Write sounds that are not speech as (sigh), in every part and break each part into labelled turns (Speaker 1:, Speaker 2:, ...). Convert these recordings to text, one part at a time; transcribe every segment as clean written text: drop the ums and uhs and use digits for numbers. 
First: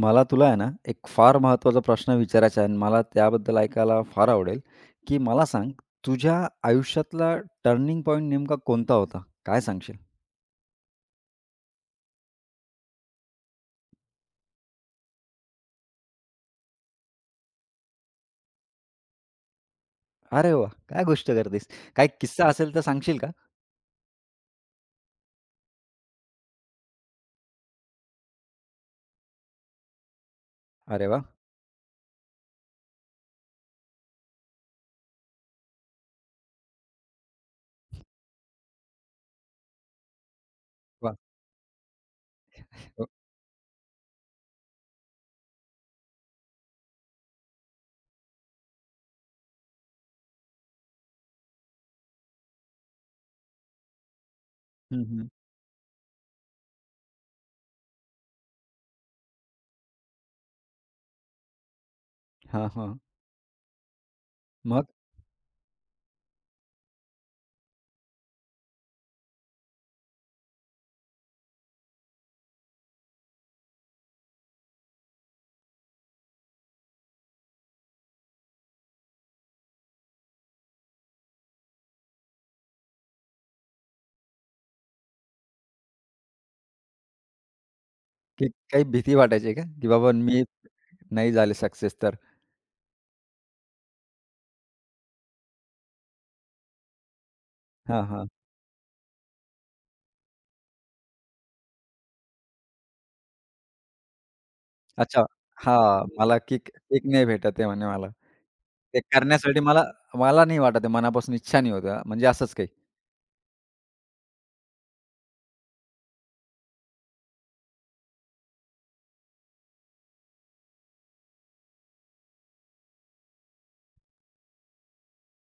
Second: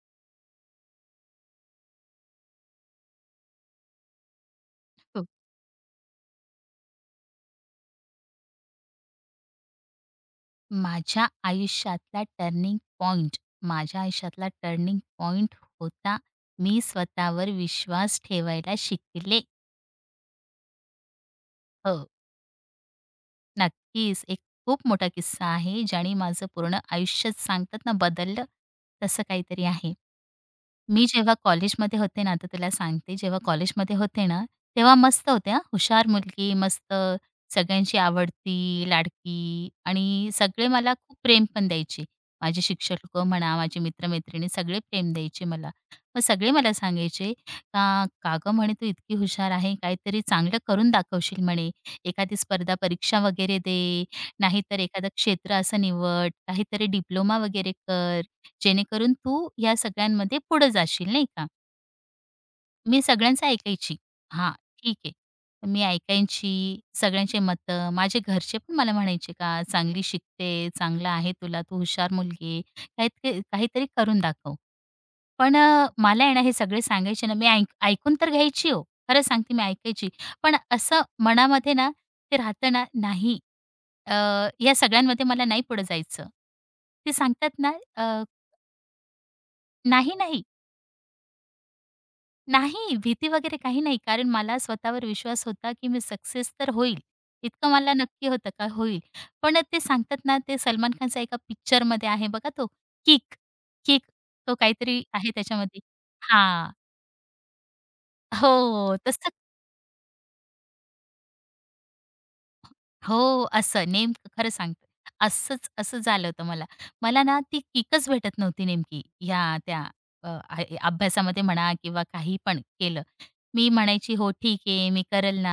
Speaker 1: मला तुला आहे ना, एक फार महत्त्वाचा प्रश्न विचारायचा आहे आणि मला त्याबद्दल ऐकायला फार आवडेल, की
Speaker 2: हो.
Speaker 1: मला सांग तुझ्या आयुष्यातला टर्निंग पॉइंट नेमका कोणता होता? काय सांगशील?
Speaker 2: माझ्या आयुष्यातला टर्निंग पॉइंट माझ्या आयुष्यातला टर्निंग पॉइंट होता मी स्वतःवर विश्वास ठेवायला शिकले.
Speaker 1: अरे वा, काय गोष्ट करतेस? काही
Speaker 2: हो,
Speaker 1: किस्सा असेल तर सांगशील का?
Speaker 2: नक्कीच. एक खूप मोठा किस्सा आहे ज्याने माझं पूर्ण आयुष्यच सांगतात ना बदललं, तसं काहीतरी आहे. मी
Speaker 1: अरे वाह!
Speaker 2: जेव्हा कॉलेजमध्ये होते ना, आता तुला सांगते, जेव्हा कॉलेजमध्ये होते ना, तेव्हा मस्त होते हां, हुशार मुलगी, मस्त सगळ्यांची आवडती, लाडकी आणि सगळे मला
Speaker 1: वाह!
Speaker 2: खूप प्रेम पण द्यायचे. माझे शिक्षक म्हणा, माझे मित्र सगळे प्रेम द्यायचे मला. मग सगळे मला सांगायचे, "का का म्हणे तू इतकी हुशार आहे, काहीतरी चांगलं करून दाखवशील म्हणे. एखादी स्पर्धा परीक्षा वगैरे दे, नाहीतर
Speaker 1: हं,
Speaker 2: एखादं
Speaker 1: हं.
Speaker 2: क्षेत्र असं निवड, काहीतरी डिप्लोमा वगैरे कर." जेणेकरून तू या सगळ्यांमध्ये पुढे जाशील, नाही का.
Speaker 1: हां, हां.
Speaker 2: मी सगळ्यांचं ऐकायची. हां,
Speaker 1: मग
Speaker 2: ठीक आहे. मी ऐकायची सगळ्यांचे मतं. माझे घरचे पण मला म्हणायचे का, "चांगली शिकते, चांगलं आहे तुला, तू हुशार मुलगी आहे. काहीतरी काहीतरी करून दाखव." पण मला आहे ना हे सगळे सांगायचे ना, मी ऐकून तर घ्यायची हो. खरं सांगते मी ऐकायची. पण असं मनामध्ये ना ते राहतं ना, नाही अ, या सगळ्यांमध्ये मला नाही पुढे जायचं. ते सांगतात ना
Speaker 1: की काही भीती वाटायची का? की बाबा
Speaker 2: "नाही,
Speaker 1: मी
Speaker 2: नाही."
Speaker 1: नाही झाले सक्सेस तर?
Speaker 2: नाही, भीती वगैरे काही नाही. कारण मला स्वतःवर विश्वास होता, की मी सक्सेस तर होईल. इतकं मला
Speaker 1: हां, हां.
Speaker 2: नक्की होतं का होईल. पण ते सांगतात ना, ते सलमान खानचा एका पिक्चरमध्ये आहे बघा तो किक. किक तो काहीतरी
Speaker 1: अच्छा.
Speaker 2: आहे त्याच्यामध्ये.
Speaker 1: हां, मला किक
Speaker 2: हां.
Speaker 1: किक नाही भेटत आहे म्हणे मला.
Speaker 2: हो,
Speaker 1: ते
Speaker 2: तसं
Speaker 1: करण्यासाठी मला मला नाही वाटत आहे, मनापासून इच्छा नाही होत आहे म्हणजे असंच काही?
Speaker 2: हो, असं नेमकं खरं सांगते. असंच असं झालं होतं मला. मला ना ती किकच भेटत नव्हती नेमकी ह्या त्या अभ्यासामध्ये म्हणा किंवा काही पण केलं. मी म्हणायची, "हो, ठीक आहे, मी करेल ना.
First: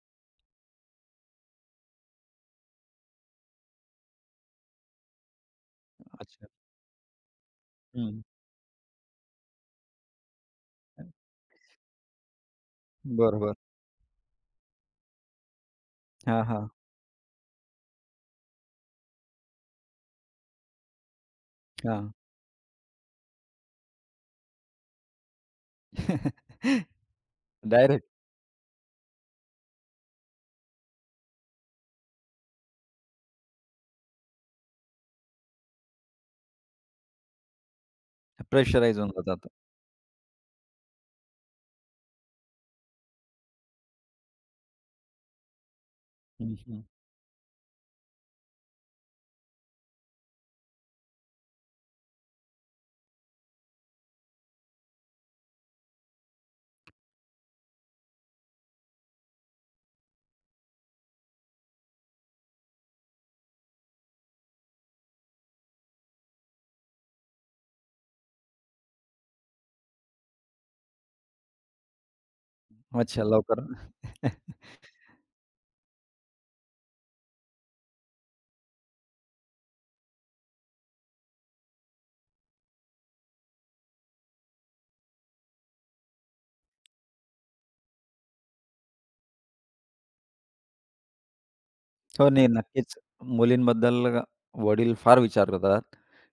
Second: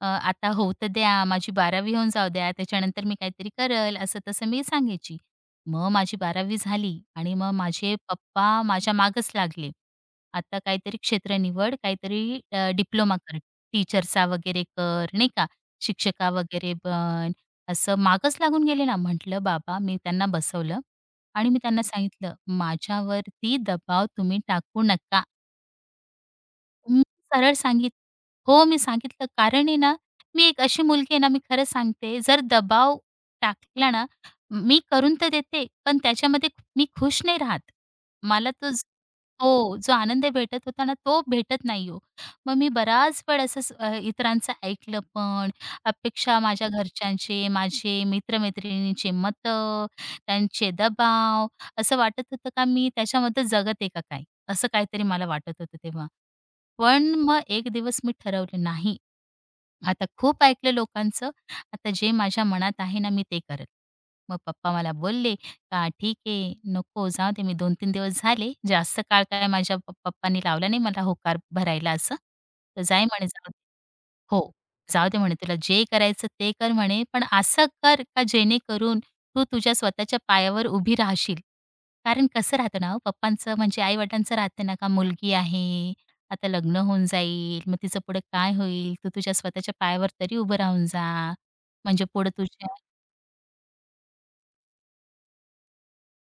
Speaker 2: आता होऊ तर द्या, माझी 12वी होऊन जाऊ द्या, त्याच्यानंतर मी काहीतरी करेल," असं-तसं मी सांगायची. मग माझी
Speaker 1: अच्छा.
Speaker 2: 12वी झाली आणि मग माझे
Speaker 1: हं.
Speaker 2: पप्पा माझ्या मागच लागले. आता काहीतरी क्षेत्र निवड, काहीतरी डिप्लोमा कर,
Speaker 1: बरोबर.
Speaker 2: टीचरचा वगैरे कर, नाही का, शिक्षिका
Speaker 1: हां, हां,
Speaker 2: वगैरे बन, असं मागच लागून गेले ना. म्हटलं, "बाबा," मी त्यांना बसवलं आणि मी त्यांना
Speaker 1: हां.
Speaker 2: सांगितलं, "माझ्यावरती दबाव तुम्ही टाकू नका."
Speaker 1: (laughs)
Speaker 2: मी सरळ सांगितलं.
Speaker 1: डायरेक्ट
Speaker 2: हो, मी सांगितलं कारण आहे ना, मी एक अशी मुलगी आहे ना, मी खरं सांगते जर दबाव टाकला ना, मी करून तर देते, पण त्याच्यामध्ये मी खुश नाही राहत. मला तो ज
Speaker 1: प्रेशराईज होऊन जातात.
Speaker 2: हो, जो आनंद भेटत होता ना, तो भेटत नाही हो. मग मी बराच वेळ असंच इतरांचं ऐकलं पण, अपेक्षा
Speaker 1: हं,
Speaker 2: माझ्या
Speaker 1: हं.
Speaker 2: घरच्यांचे, माझे मित्र मतं, त्यांचे दबाव, असं वाटत होतं का मी त्याच्यामध्ये जगत आहे का काय? असं काहीतरी मला वाटत होतं तेव्हा. पण मग एक दिवस मी ठरवले, नाही, आता खूप ऐकलं लोकांचं, आता जे माझ्या मनात आहे ना, मी ते करेल. मग पप्पा मला बोलले, "का ठीक आहे, नको जाऊ दे." मी 2-3 दिवस झाले. जास्त काळ काय माझ्या पप्पांनी लावला नाही मला होकार भरायला असं. तर जाय
Speaker 1: अच्छा
Speaker 2: म्हणे, "जाऊ दे."
Speaker 1: लवकर.
Speaker 2: हो,
Speaker 1: (laughs)
Speaker 2: जाऊ दे म्हणे तुला जे करायचं ते कर म्हणे, पण असं कर का जेणेकरून तू तुझ्या स्वतःच्या पायावर उभी राहशील. कारण कसं राहतं ना हो पप्पांचं म्हणजे आई-वडिलांचं राहतं ना, का मुलगी आहे, आता लग्न होऊन जाईल, मग तिचं पुढे काय होईल? तू तुझ्या स्वतःच्या पायावर तरी उभं राहून जा. म्हणजे
Speaker 1: हो,
Speaker 2: पुढे
Speaker 1: नाही
Speaker 2: तुझ्या
Speaker 1: नक्कीच. मुलींबद्दल वडील फार विचार करतात,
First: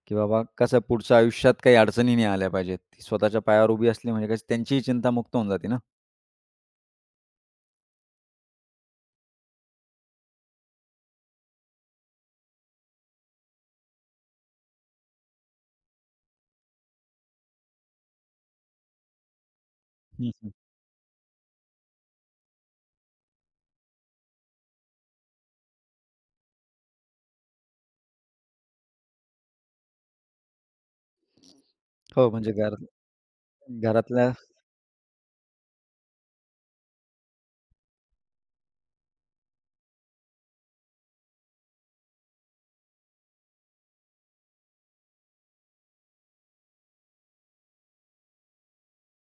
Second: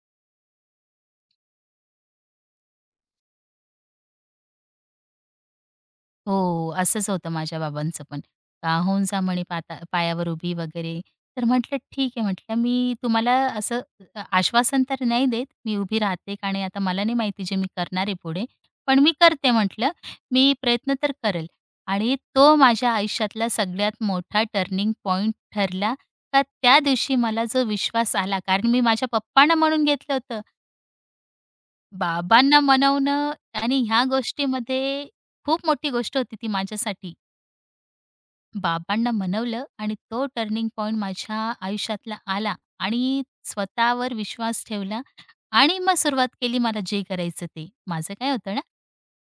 Speaker 1: की बाबा कसं पुढच्या आयुष्यात काही अडचणी नाही आल्या पाहिजेत. ती स्वतःच्या पायावर उभी असली म्हणजे कशी त्यांचीही चिंता मुक्त होऊन जाते ना.
Speaker 2: हो, असंच होतं माझ्या बाबांचं पण. "का होऊन जा," म्हणे, "पाता पायावर उभी," वगैरे. तर म्हटलं, "ठीक आहे," म्हटलं, "मी तुम्हाला असं आश्वासन तर नाही देत, मी उभी राहते का नाही, आता मला नाही माहिती जे मी करणार आहे पुढे, पण मी करते," म्हटलं,
Speaker 1: हं, हं.
Speaker 2: "मी प्रयत्न तर करेल." आणि तो माझ्या आयुष्यातला सगळ्यात मोठा टर्निंग पॉइंट ठरला, का त्या दिवशी मला जो विश्वास आला, कारण मी माझ्या पप्पांना म्हणून घेतलं होतं.
Speaker 1: हो, म्हणजे
Speaker 2: बाबांना
Speaker 1: घर
Speaker 2: मनवणं आणि ह्या
Speaker 1: घरातल्या.
Speaker 2: गोष्टीमध्ये खूप मोठी गोष्ट होती ती माझ्यासाठी. बाबांना मनवलं आणि तो टर्निंग पॉइंट माझ्या आयुष्यातला आला आणि स्वतःवर विश्वास ठेवला आणि मग सुरुवात केली मला जे करायचं ते. माझं काय होतं ना,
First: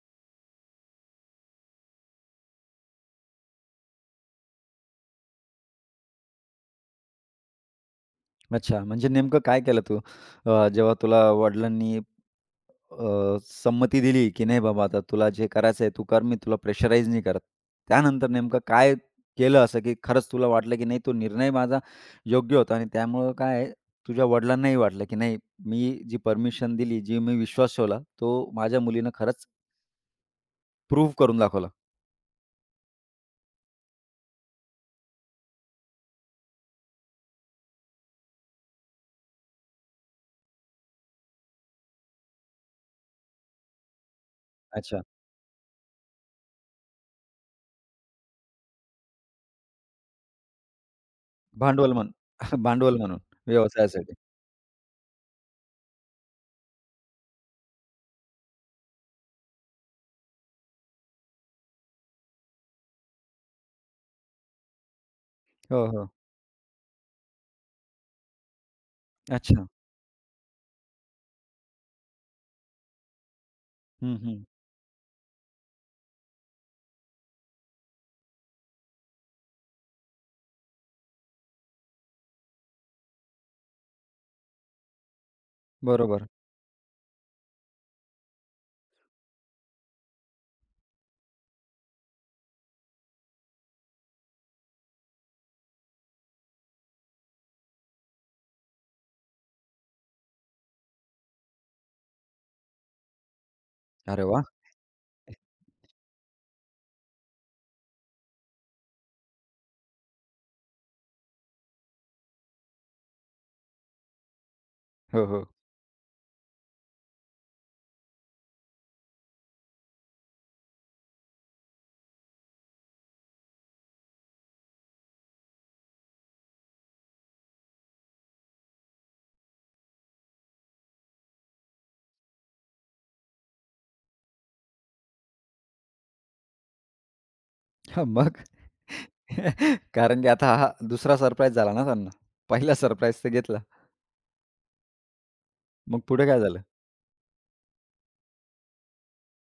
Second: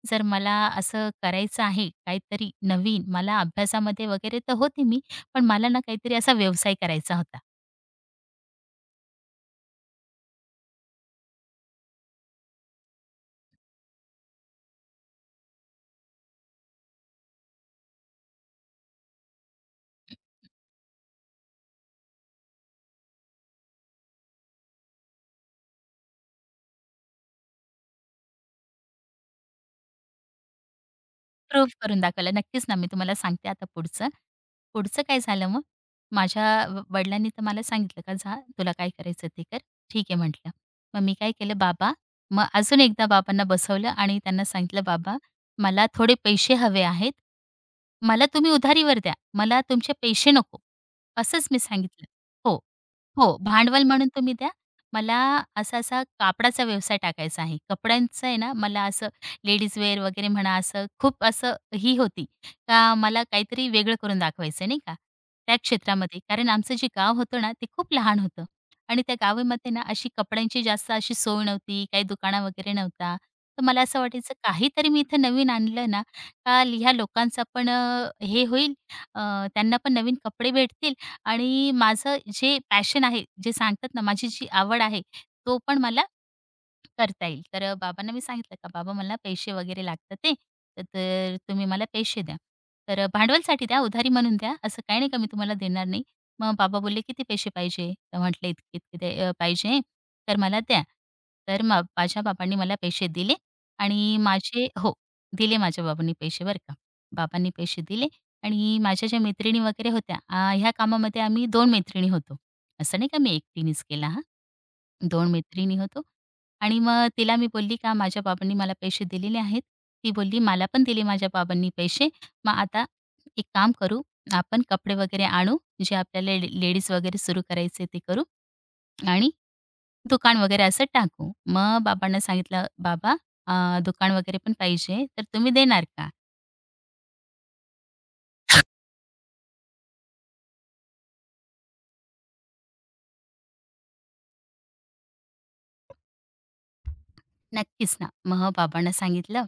Speaker 2: जर मला असं करायचं आहे काहीतरी नवीन, मला अभ्यासामध्ये वगैरे तर होते मी, पण मला ना काहीतरी असा व्यवसाय करायचा होता.
Speaker 1: अच्छा, म्हणजे नेमकं काय केलं तू? जेव्हा तुला वडिलांनी संमती दिली, की "नाही बाबा आता तुला जे करायचं आहे तू कर, मी तुला प्रेशराईज नाही करत." त्यानंतर नेमकं काय केलं असं, की खरंच तुला वाटलं, की नाही तो निर्णय माझा योग्य होता आणि त्यामुळं काय आहे, तुझ्या वडिलांनाही वाटलं, की नाही मी जी परमिशन दिली, जी मी विश्वास ठेवला, तो माझ्या मुलीनं खरंच प्रूव्ह करून दाखवला.
Speaker 2: प्रूफ करून दाखवलं. नक्कीच ना, मी तुम्हाला सांगते आता पुढचं. पुढचं काय झालं मग, माझ्या वडिलांनी तर मला सांगितलं का, "जा तुला काय करायचं ते कर." ठीक आहे म्हटलं. मग मी काय केलं, "बाबा" मग अजून एकदा बाबांना बसवलं आणि त्यांना सांगितलं,
Speaker 1: अच्छा.
Speaker 2: "बाबा, मला थोडे पैसे हवे आहेत. मला तुम्ही उधारीवर द्या. मला तुमचे पैसे नको." असंच मी
Speaker 1: भांडवल
Speaker 2: सांगितलं.
Speaker 1: म्हणून.
Speaker 2: हो,
Speaker 1: (laughs) भांडवल म्हणून
Speaker 2: हो. भांडवल म्हणून
Speaker 1: व्यवसायासाठी.
Speaker 2: तुम्ही द्या. मला असा-असा कापडाचा व्यवसाय टाकायचा आहे. कपड्यांचं आहे ना, मला असं लेडीज वेअर वगैरे म्हणा, असं खूप असं ही होती का मला काहीतरी वेगळं करून दाखवायचं नाही का, त्या
Speaker 1: हो, हो.
Speaker 2: क्षेत्रामध्ये. कारण आमचं जे गाव होतं ना, ते खूप लहान होतं आणि त्या
Speaker 1: अच्छा.
Speaker 2: गावामध्ये ना अशी कपड्यांची जास्त अशी सोय नव्हती, काही दुकानं वगैरे नव्हता. तर मला असं
Speaker 1: हं,
Speaker 2: वाटायचं
Speaker 1: हं.
Speaker 2: काहीतरी मी इथं नवीन आणलं ना, का ह्या लोकांचा पण हे होईल, अ, त्यांना पण नवीन कपडे भेटतील आणि माझं जे पॅशन आहे, जे सांगतात ना, माझी जी आवड आहे, तो पण मला
Speaker 1: बरोबर.
Speaker 2: करता येईल. तर बाबांना मी सांगितलं का बाबा मला पैसे वगैरे लागतात ते, तर तर तुम्ही मला पैसे द्या. तर भांडवलसाठी द्या, उधारी म्हणून द्या. असं काही नाही का मी तुम्हाला देणार नाही. मग बाबा बोलले, "किती पैसे पाहिजे?" तर म्हटलं, "इतके-इतके दे पाहिजे, तर मला द्या." तर माझ्या बाबांनी मला पैसे दिले आणि
Speaker 1: अरे वाह!
Speaker 2: माझे हो, दिले माझ्या बाबांनी पैसे बरं का. बाबांनी पैसे दिले आणि माझ्या ज्या मैत्रिणी वगैरे होत्या, ह्या कामामध्ये आम्ही 2 मैत्रिणी होतो. असं नाही का मी एकटीनेच केला हां.
Speaker 1: हो,
Speaker 2: 2
Speaker 1: हो.
Speaker 2: मैत्रिणी होतो आणि मग तिला मी बोलली का माझ्या बाबांनी मला पैसे दिलेले आहेत. ती बोलली मला पण दिले माझ्या बाबांनी पैसे. मग आता एक काम करू आपण कपडे वगैरे आणू जे आपल्याला लेडीज वगैरे सुरू करायचे ते करू आणि दुकान वगैरे असं टाकू. मग बाबांना सांगितलं बाबा दुकान वगैरे पण पाहिजे तर तुम्ही देणार का?
Speaker 1: (laughs) हां, मग? (laughs) कारण की आता हा दुसरा सरप्राईज झाला ना त्यांना. पहिला सरप्राईज तर घेतला. मग पुढे काय झालं?
Speaker 2: नक्कीच ना. मग बाबांना सांगितलं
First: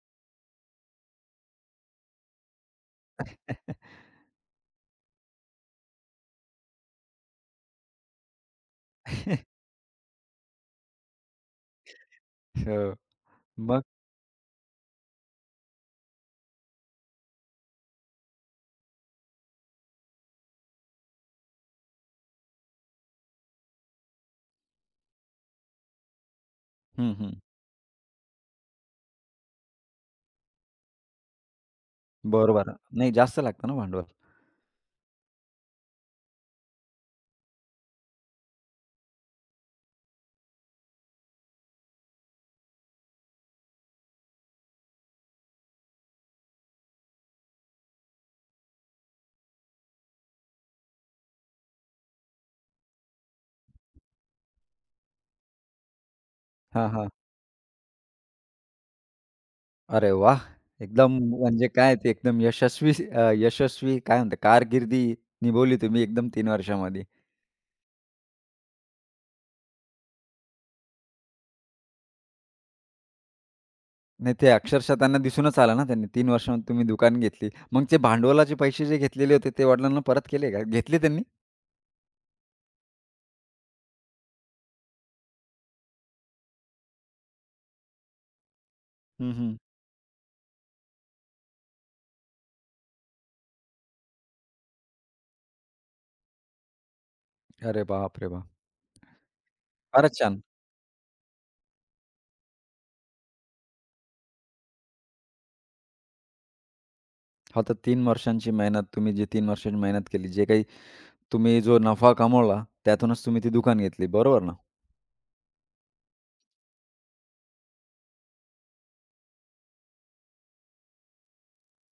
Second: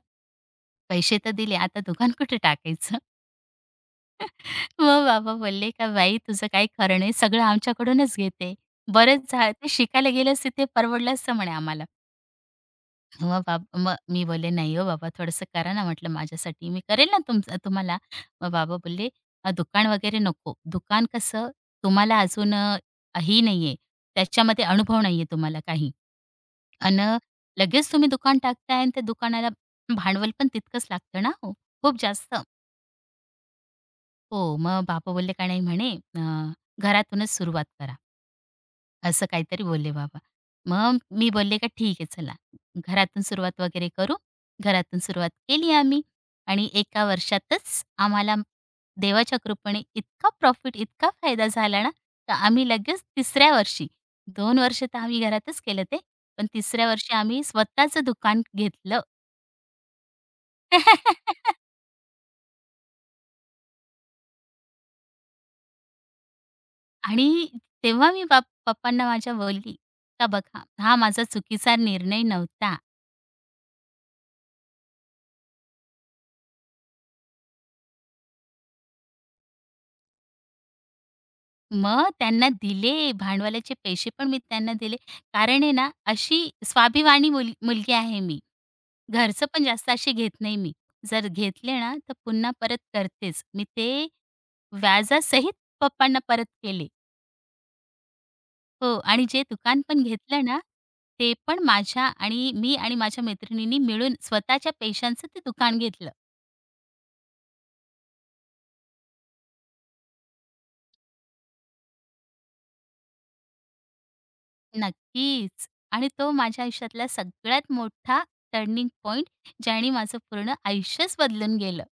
Speaker 2: पैसे तर दिले आता दुकान कुठे टाकायचं? हो बाबा बोलले का "बाई तुझं काही खरं नाही, सगळं आमच्याकडूनच घेते. बरंच झालं
Speaker 1: (laughs)
Speaker 2: ते शिकायला गेलंस तिथे परवडलं असतं" म्हणे आम्हाला.
Speaker 1: हो. मग.
Speaker 2: मग मी बोलले, "नाही हो बाबा थोडंसं करा ना," म्हटलं, "माझ्यासाठी मी करेल ना तुमचं तुम्हाला." मग बाबा बोलले, दुकान वगैरे नको. दुकान कसं तुम्हाला अजून ही नाहीये, त्याच्यामध्ये अनुभव नाहीये तुम्हाला काही. अन्
Speaker 1: हं, हं.
Speaker 2: लगेच तुम्ही दुकान टाकताय आणि त्या दुकानाला भांडवल पण तितकंच लागतं ना हो, खूप जास्त."
Speaker 1: बरोबर. नाही जास्त लागतं ना भांडवल.
Speaker 2: हो, मग बाबा बोलले, "का नाही," म्हणे, "अ, घरातूनच सुरुवात करा." असं काहीतरी बोलले बाबा. मग मी बोलले का ठीक आहे चला, घरातून सुरुवात वगैरे करू. घरातून सुरुवात केली आम्ही आणि एका वर्षातच आम्हाला देवाच्या कृपेने इतका प्रॉफिट, इतका फायदा झाला ना, तर आम्ही लगेच तिसऱ्या वर्षी दोन वर्ष तर आम्ही घरातच केलं ते. पण तिसऱ्या
Speaker 1: हां, हां.
Speaker 2: वर्षी आम्ही स्वतःचं दुकान घेतलं.
Speaker 1: अरे वाह! एकदम
Speaker 2: (laughs)
Speaker 1: म्हणजे काय ते एकदम यशस्वी यशस्वी काय म्हणतात कारकिर्दी निभवली तुम्ही एकदम 3 वर्षामध्ये.
Speaker 2: आणि तेव्हा मी पप्पांना माझ्या बोलली, का बघा हा माझा चुकीचा निर्णय नव्हता.
Speaker 1: नाही ते अक्षरशः त्यांना दिसूनच आलं ना त्यांनी 3 वर्षामध्ये तुम्ही दुकान घेतली. मग ते भांडवलाचे पैसे जे घेतलेले होते ते वडिलांना परत केले का? घेतले त्यांनी?
Speaker 2: मग त्यांना दिले भांडवलाचे पैसे पण मी त्यांना दिले. कारण आहे ना, अशी स्वाभिमानी मुलगी आहे मी.
Speaker 1: हं,
Speaker 2: घरचं
Speaker 1: हं.
Speaker 2: पण जास्त असे घेत नाही मी. जर घेतले ना, तर पुन्हा परत करतेच. मी ते व्याजासहित पप्पांना परत केले.
Speaker 1: अरे बाप रे बाप!
Speaker 2: हो आणि जे दुकान पण
Speaker 1: फारच छान.
Speaker 2: घेतलं ना, ते पण माझ्या आणि मी आणि माझ्या मैत्रिणींनी मिळून स्वतःच्या पैशांचं ते दुकान घेतलं.
Speaker 1: हो, तर 3 वर्षांची मेहनत तुम्ही जी 3 वर्षांची मेहनत केली, जे काही तुम्ही जो नफा कमवला, त्यातूनच तुम्ही ती दुकान घेतली, बरोबर ना?
Speaker 2: नक्कीच. आणि तो माझ्या आयुष्यातला सगळ्यात मोठा टर्निंग पॉइंट ज्याने माझं पूर्ण आयुष्यच बदलून गेलं.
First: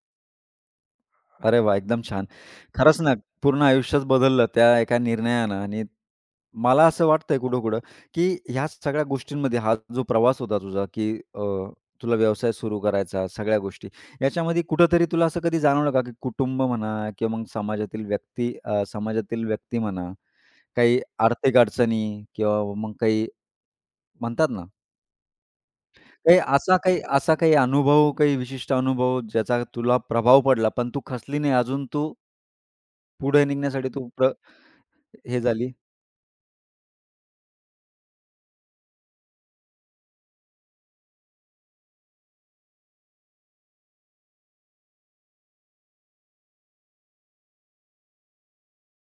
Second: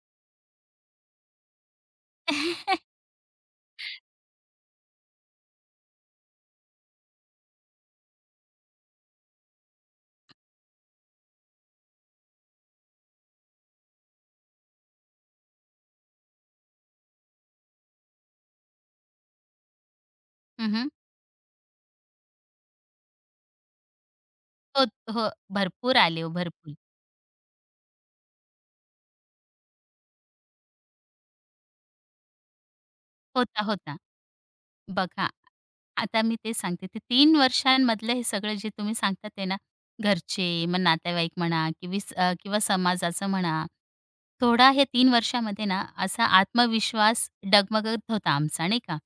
Speaker 1: अरे वाह! एकदम छान. खरंच ना, पूर्ण आयुष्यच बदललं त्या एका निर्णयानं आणि मला असं वाटतंय कुठं-कुठं, की ह्या सगळ्या गोष्टींमध्ये हा जो प्रवास होता तुझा, की अ, तुला व्यवसाय सुरू करायचा, सगळ्या गोष्टी. याच्यामध्ये कुठेतरी तुला असं कधी जाणवलं का, की कुटुंब म्हणा किंवा मग समाजातील व्यक्ती समाजातील व्यक्ती म्हणा,
Speaker 2: हं,
Speaker 1: काही आर्थिक अडचणी किंवा मग काही म्हणतात ना
Speaker 2: हो, हो. भरपूर आले ओ, भरपूर.
Speaker 1: काही अनुभव, काही विशिष्ट अनुभव ज्याचा तुला प्रभाव पडला, पण तू खचली नाही अजून तू पुढे
Speaker 2: होता,
Speaker 1: निघण्यासाठी
Speaker 2: होता.
Speaker 1: तू प्र
Speaker 2: बघा,
Speaker 1: हे झाली?
Speaker 2: आता मी ते सांगते, ते 3 वर्षांमधलं हे सगळं जे तुम्ही सांगतात आहे ना, घरचे, मग नातेवाईक म्हणा किंवी किंवा समाजाचं म्हणा, थोडा हे 3 वर्षामध्ये ना असा आत्मविश्वास डगमगत होता आमचा, नाही का.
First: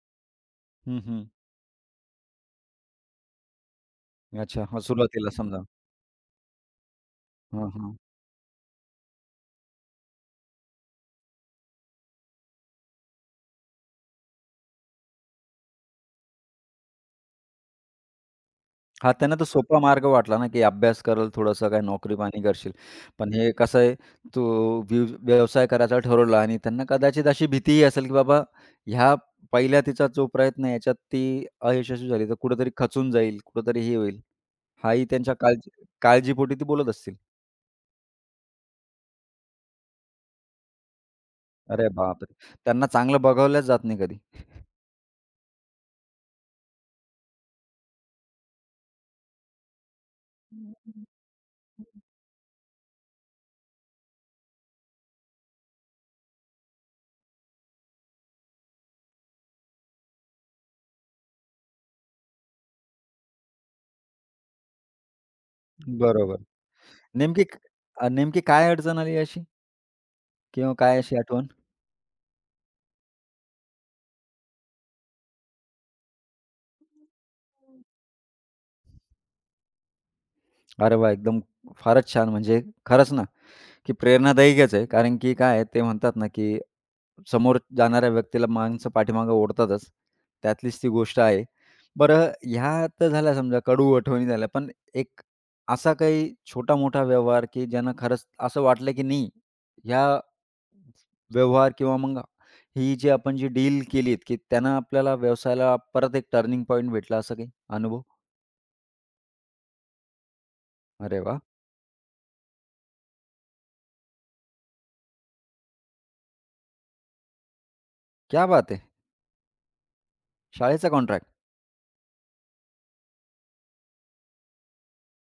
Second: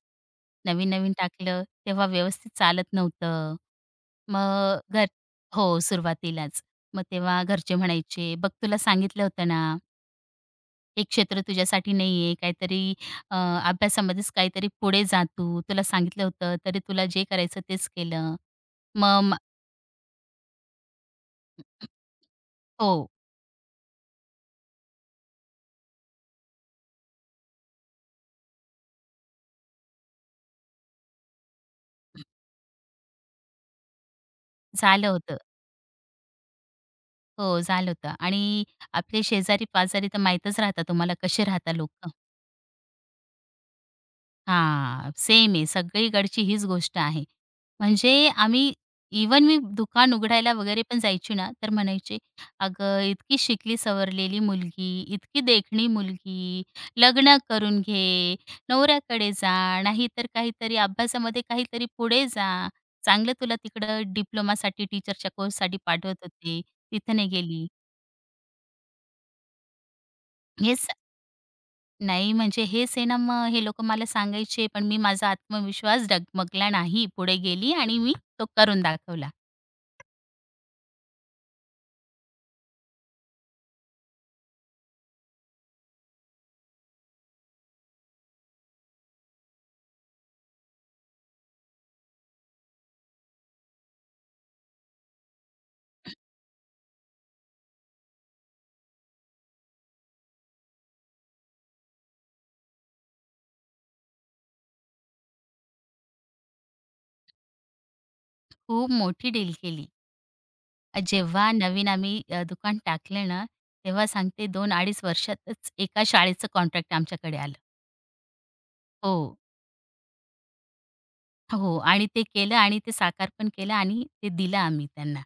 Speaker 1: हं,
Speaker 2: नवीन-नवीन
Speaker 1: हं.
Speaker 2: टाकलं, तेव्हा व्यवस्थित चालत नव्हतं.
Speaker 1: अच्छा.
Speaker 2: मग
Speaker 1: हां,
Speaker 2: घर
Speaker 1: सुरुवातीला समजा.
Speaker 2: हो, सुरुवातीलाच. मग तेव्हा
Speaker 1: हां,
Speaker 2: घरचे
Speaker 1: हां.
Speaker 2: म्हणायचे, "बघ तुला सांगितलं होतं ना." हे क्षेत्र तुझ्यासाठी नाहीये, काहीतरी अ, अभ्यासामध्येच काहीतरी पुढे जा तू. तुला सांगितलं होतं, तरी तुला जे करायचं तेच केलं.
Speaker 1: हां,
Speaker 2: मग
Speaker 1: त्यांना तो सोपा मार्ग वाटला ना, की अभ्यास करल थोडंसं काय नोकरी-पाणी करशील.
Speaker 2: हो,
Speaker 1: पण हे कसं आहे, तू व्यवसाय करायचा ठरवलं आणि त्यांना कदाचित अशी भीतीही असेल, की बाबा ह्या पहिला तिचा जो प्रयत्न आहे, याच्यात ती अयशस्वी झाली, तर कुठेतरी खचून जाईल, कुठेतरी हे होईल. हाही
Speaker 2: झालं
Speaker 1: त्यांच्या
Speaker 2: होतं.
Speaker 1: काळजीपोटी ती बोलत असतील.
Speaker 2: हो, झालं होतं आणि आपले शेजारी-पाजारी तर माहीतच राहतात तुम्हाला कसे राहतात
Speaker 1: अरे
Speaker 2: लोकं.
Speaker 1: बापरे! त्यांना चांगलं बघवलंच जात नाही कधी.
Speaker 2: हां, सेम आहे. सगळीकडची हीच गोष्ट आहे. म्हणजे आम्ही इव्हन मी दुकान उघडायला वगैरे पण जायची ना, तर म्हणायचे, "अगं, इतकी शिकली सवरलेली मुलगी, इतकी देखणी मुलगी, लग्न करून घे, नवऱ्याकडे जा, नाहीतर काहीतरी अभ्यासामध्ये काहीतरी पुढे जा. चांगलं तुला तिकडं डिप्लोमासाठी टीचरच्या कोर्ससाठी पाठवत
Speaker 1: बरोबर.
Speaker 2: होते, तिथं नाही
Speaker 1: नेमकी
Speaker 2: गेली."
Speaker 1: नेमकी काय अडचण आली अशी? किंवा
Speaker 2: हे
Speaker 1: काय अशी आठवण?
Speaker 2: नाही म्हणजे हेच आहे ना मग हे लोकं मला सांगायचे, पण मी माझा आत्मविश्वास डगमगला नाही. पुढे गेली आणि मी तो करून दाखवला.
Speaker 1: अरे वाह! एकदम फारच छान. म्हणजे खरंच ना, की प्रेरणादायीच आहे. कारण की काय आहे ते म्हणतात ना, की समोर जाणाऱ्या व्यक्तीला माणसं पाठीमागे ओढतातच. त्यातलीच ती गोष्ट आहे. बरं ह्या तर झाल्या समजा कडू आठवणी झाल्या. पण एक असा काही छोटा-मोठा व्यवहार, की ज्यानं खरंच असं वाटलं की नाही ह्या व्यवहार किंवा मग ही जी आपण जी डील केलीत, की त्यानं आपल्याला व्यवसायाला परत एक टर्निंग पॉइंट भेटला असं काही अनुभव?
Speaker 2: खूप मोठी डील केली.
Speaker 1: अरे वाह!
Speaker 2: जेव्हा नवीन आम्ही दुकान टाकलं ना, तेव्हा सांगते दोन 25 वर्षातच एका शाळेचं कॉन्ट्रॅक्ट आमच्याकडे आलं.
Speaker 1: क्या बात है!
Speaker 2: हो.
Speaker 1: शाळेचा कॉन्ट्रॅक्ट.
Speaker 2: हो आणि ते केलं आणि ते साकार पण केलं आणि ते दिलं आम्ही त्यांना.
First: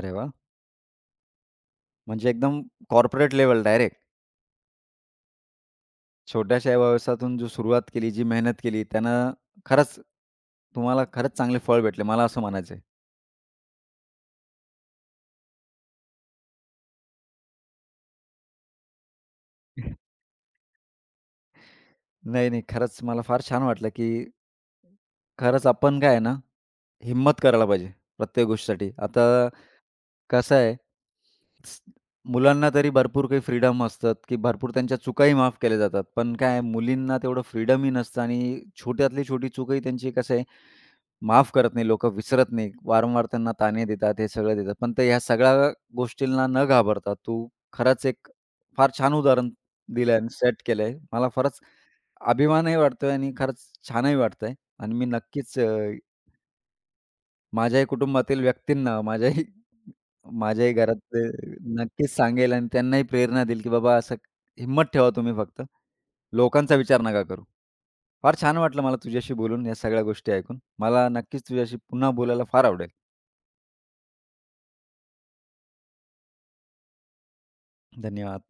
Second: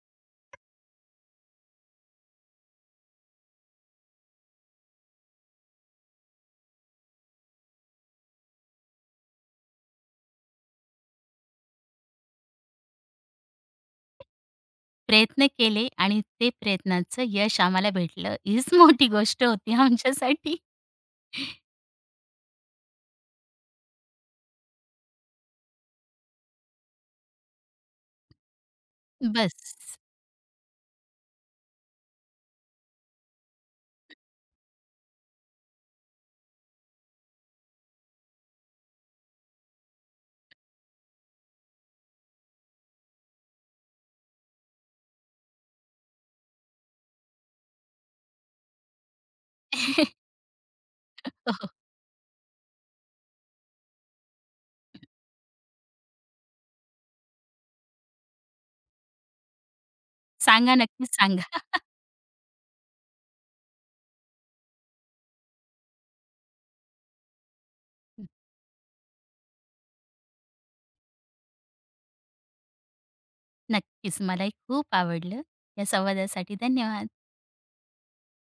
Speaker 1: अरे वाह! म्हणजे एकदम कॉर्पोरेट लेवल डायरेक्ट. छोट्याशा व्यवसायातून जो सुरुवात केली, जी मेहनत केली त्यानं खरंच तुम्हाला खरंच चांगले फळ भेटले. मला असं म्हणायचं आहे.
Speaker 2: प्रयत्न केले आणि ते प्रयत्नाचं यश आम्हाला भेटलं हीच मोठी गोष्ट होती
Speaker 1: (laughs)
Speaker 2: आमच्यासाठी.
Speaker 1: नाही, नाही. खरंच मला फार छान वाटलं, की खरंच आपण काय आहे ना, हिम्मत करायला पाहिजे प्रत्येक गोष्टीसाठी. आता
Speaker 2: बस.
Speaker 1: कसं आहे, स मुलांना तरी भरपूर काही फ्रीडम असतात, की भरपूर त्यांच्या चुकाही माफ केल्या जातात. पण काय आहे, मुलींना तेवढं फ्रीडमही नसतं आणि छोट्यातली छोटी चूकही त्यांची कसं आहे, माफ करत नाही लोकं, विसरत नाही. वारंवार त्यांना ताने देतात, हे सगळं देतात. पण ते ह्या सगळ्या गोष्टींना न घाबरता तू खरंच एक फार छान उदाहरण दिलं आणि सेट केलं. मला फारच अभिमानही वाटतोय आणि खरंच छानही वाटतंय आणि मी नक्कीच माझ्याही कुटुंबातील व्यक्तींना, माझ्याही माझ्याही
Speaker 2: सांगा, नक्कीच
Speaker 1: घरातले
Speaker 2: सांगा.
Speaker 1: नक्कीच सांगेल आणि त्यांनाही प्रेरणा देईल, की बाबा असं हिंमत ठेवा तुम्ही फक्त. लोकांचा विचार नका करू. फार छान वाटलं मला तुझ्याशी बोलून, या सगळ्या गोष्टी ऐकून. मला नक्कीच तुझ्याशी पुन्हा बोलायला फार आवडेल.
Speaker 2: नक्कीच मलाही खूप आवडलं. या संवादासाठी धन्यवाद.
Speaker 1: धन्यवाद.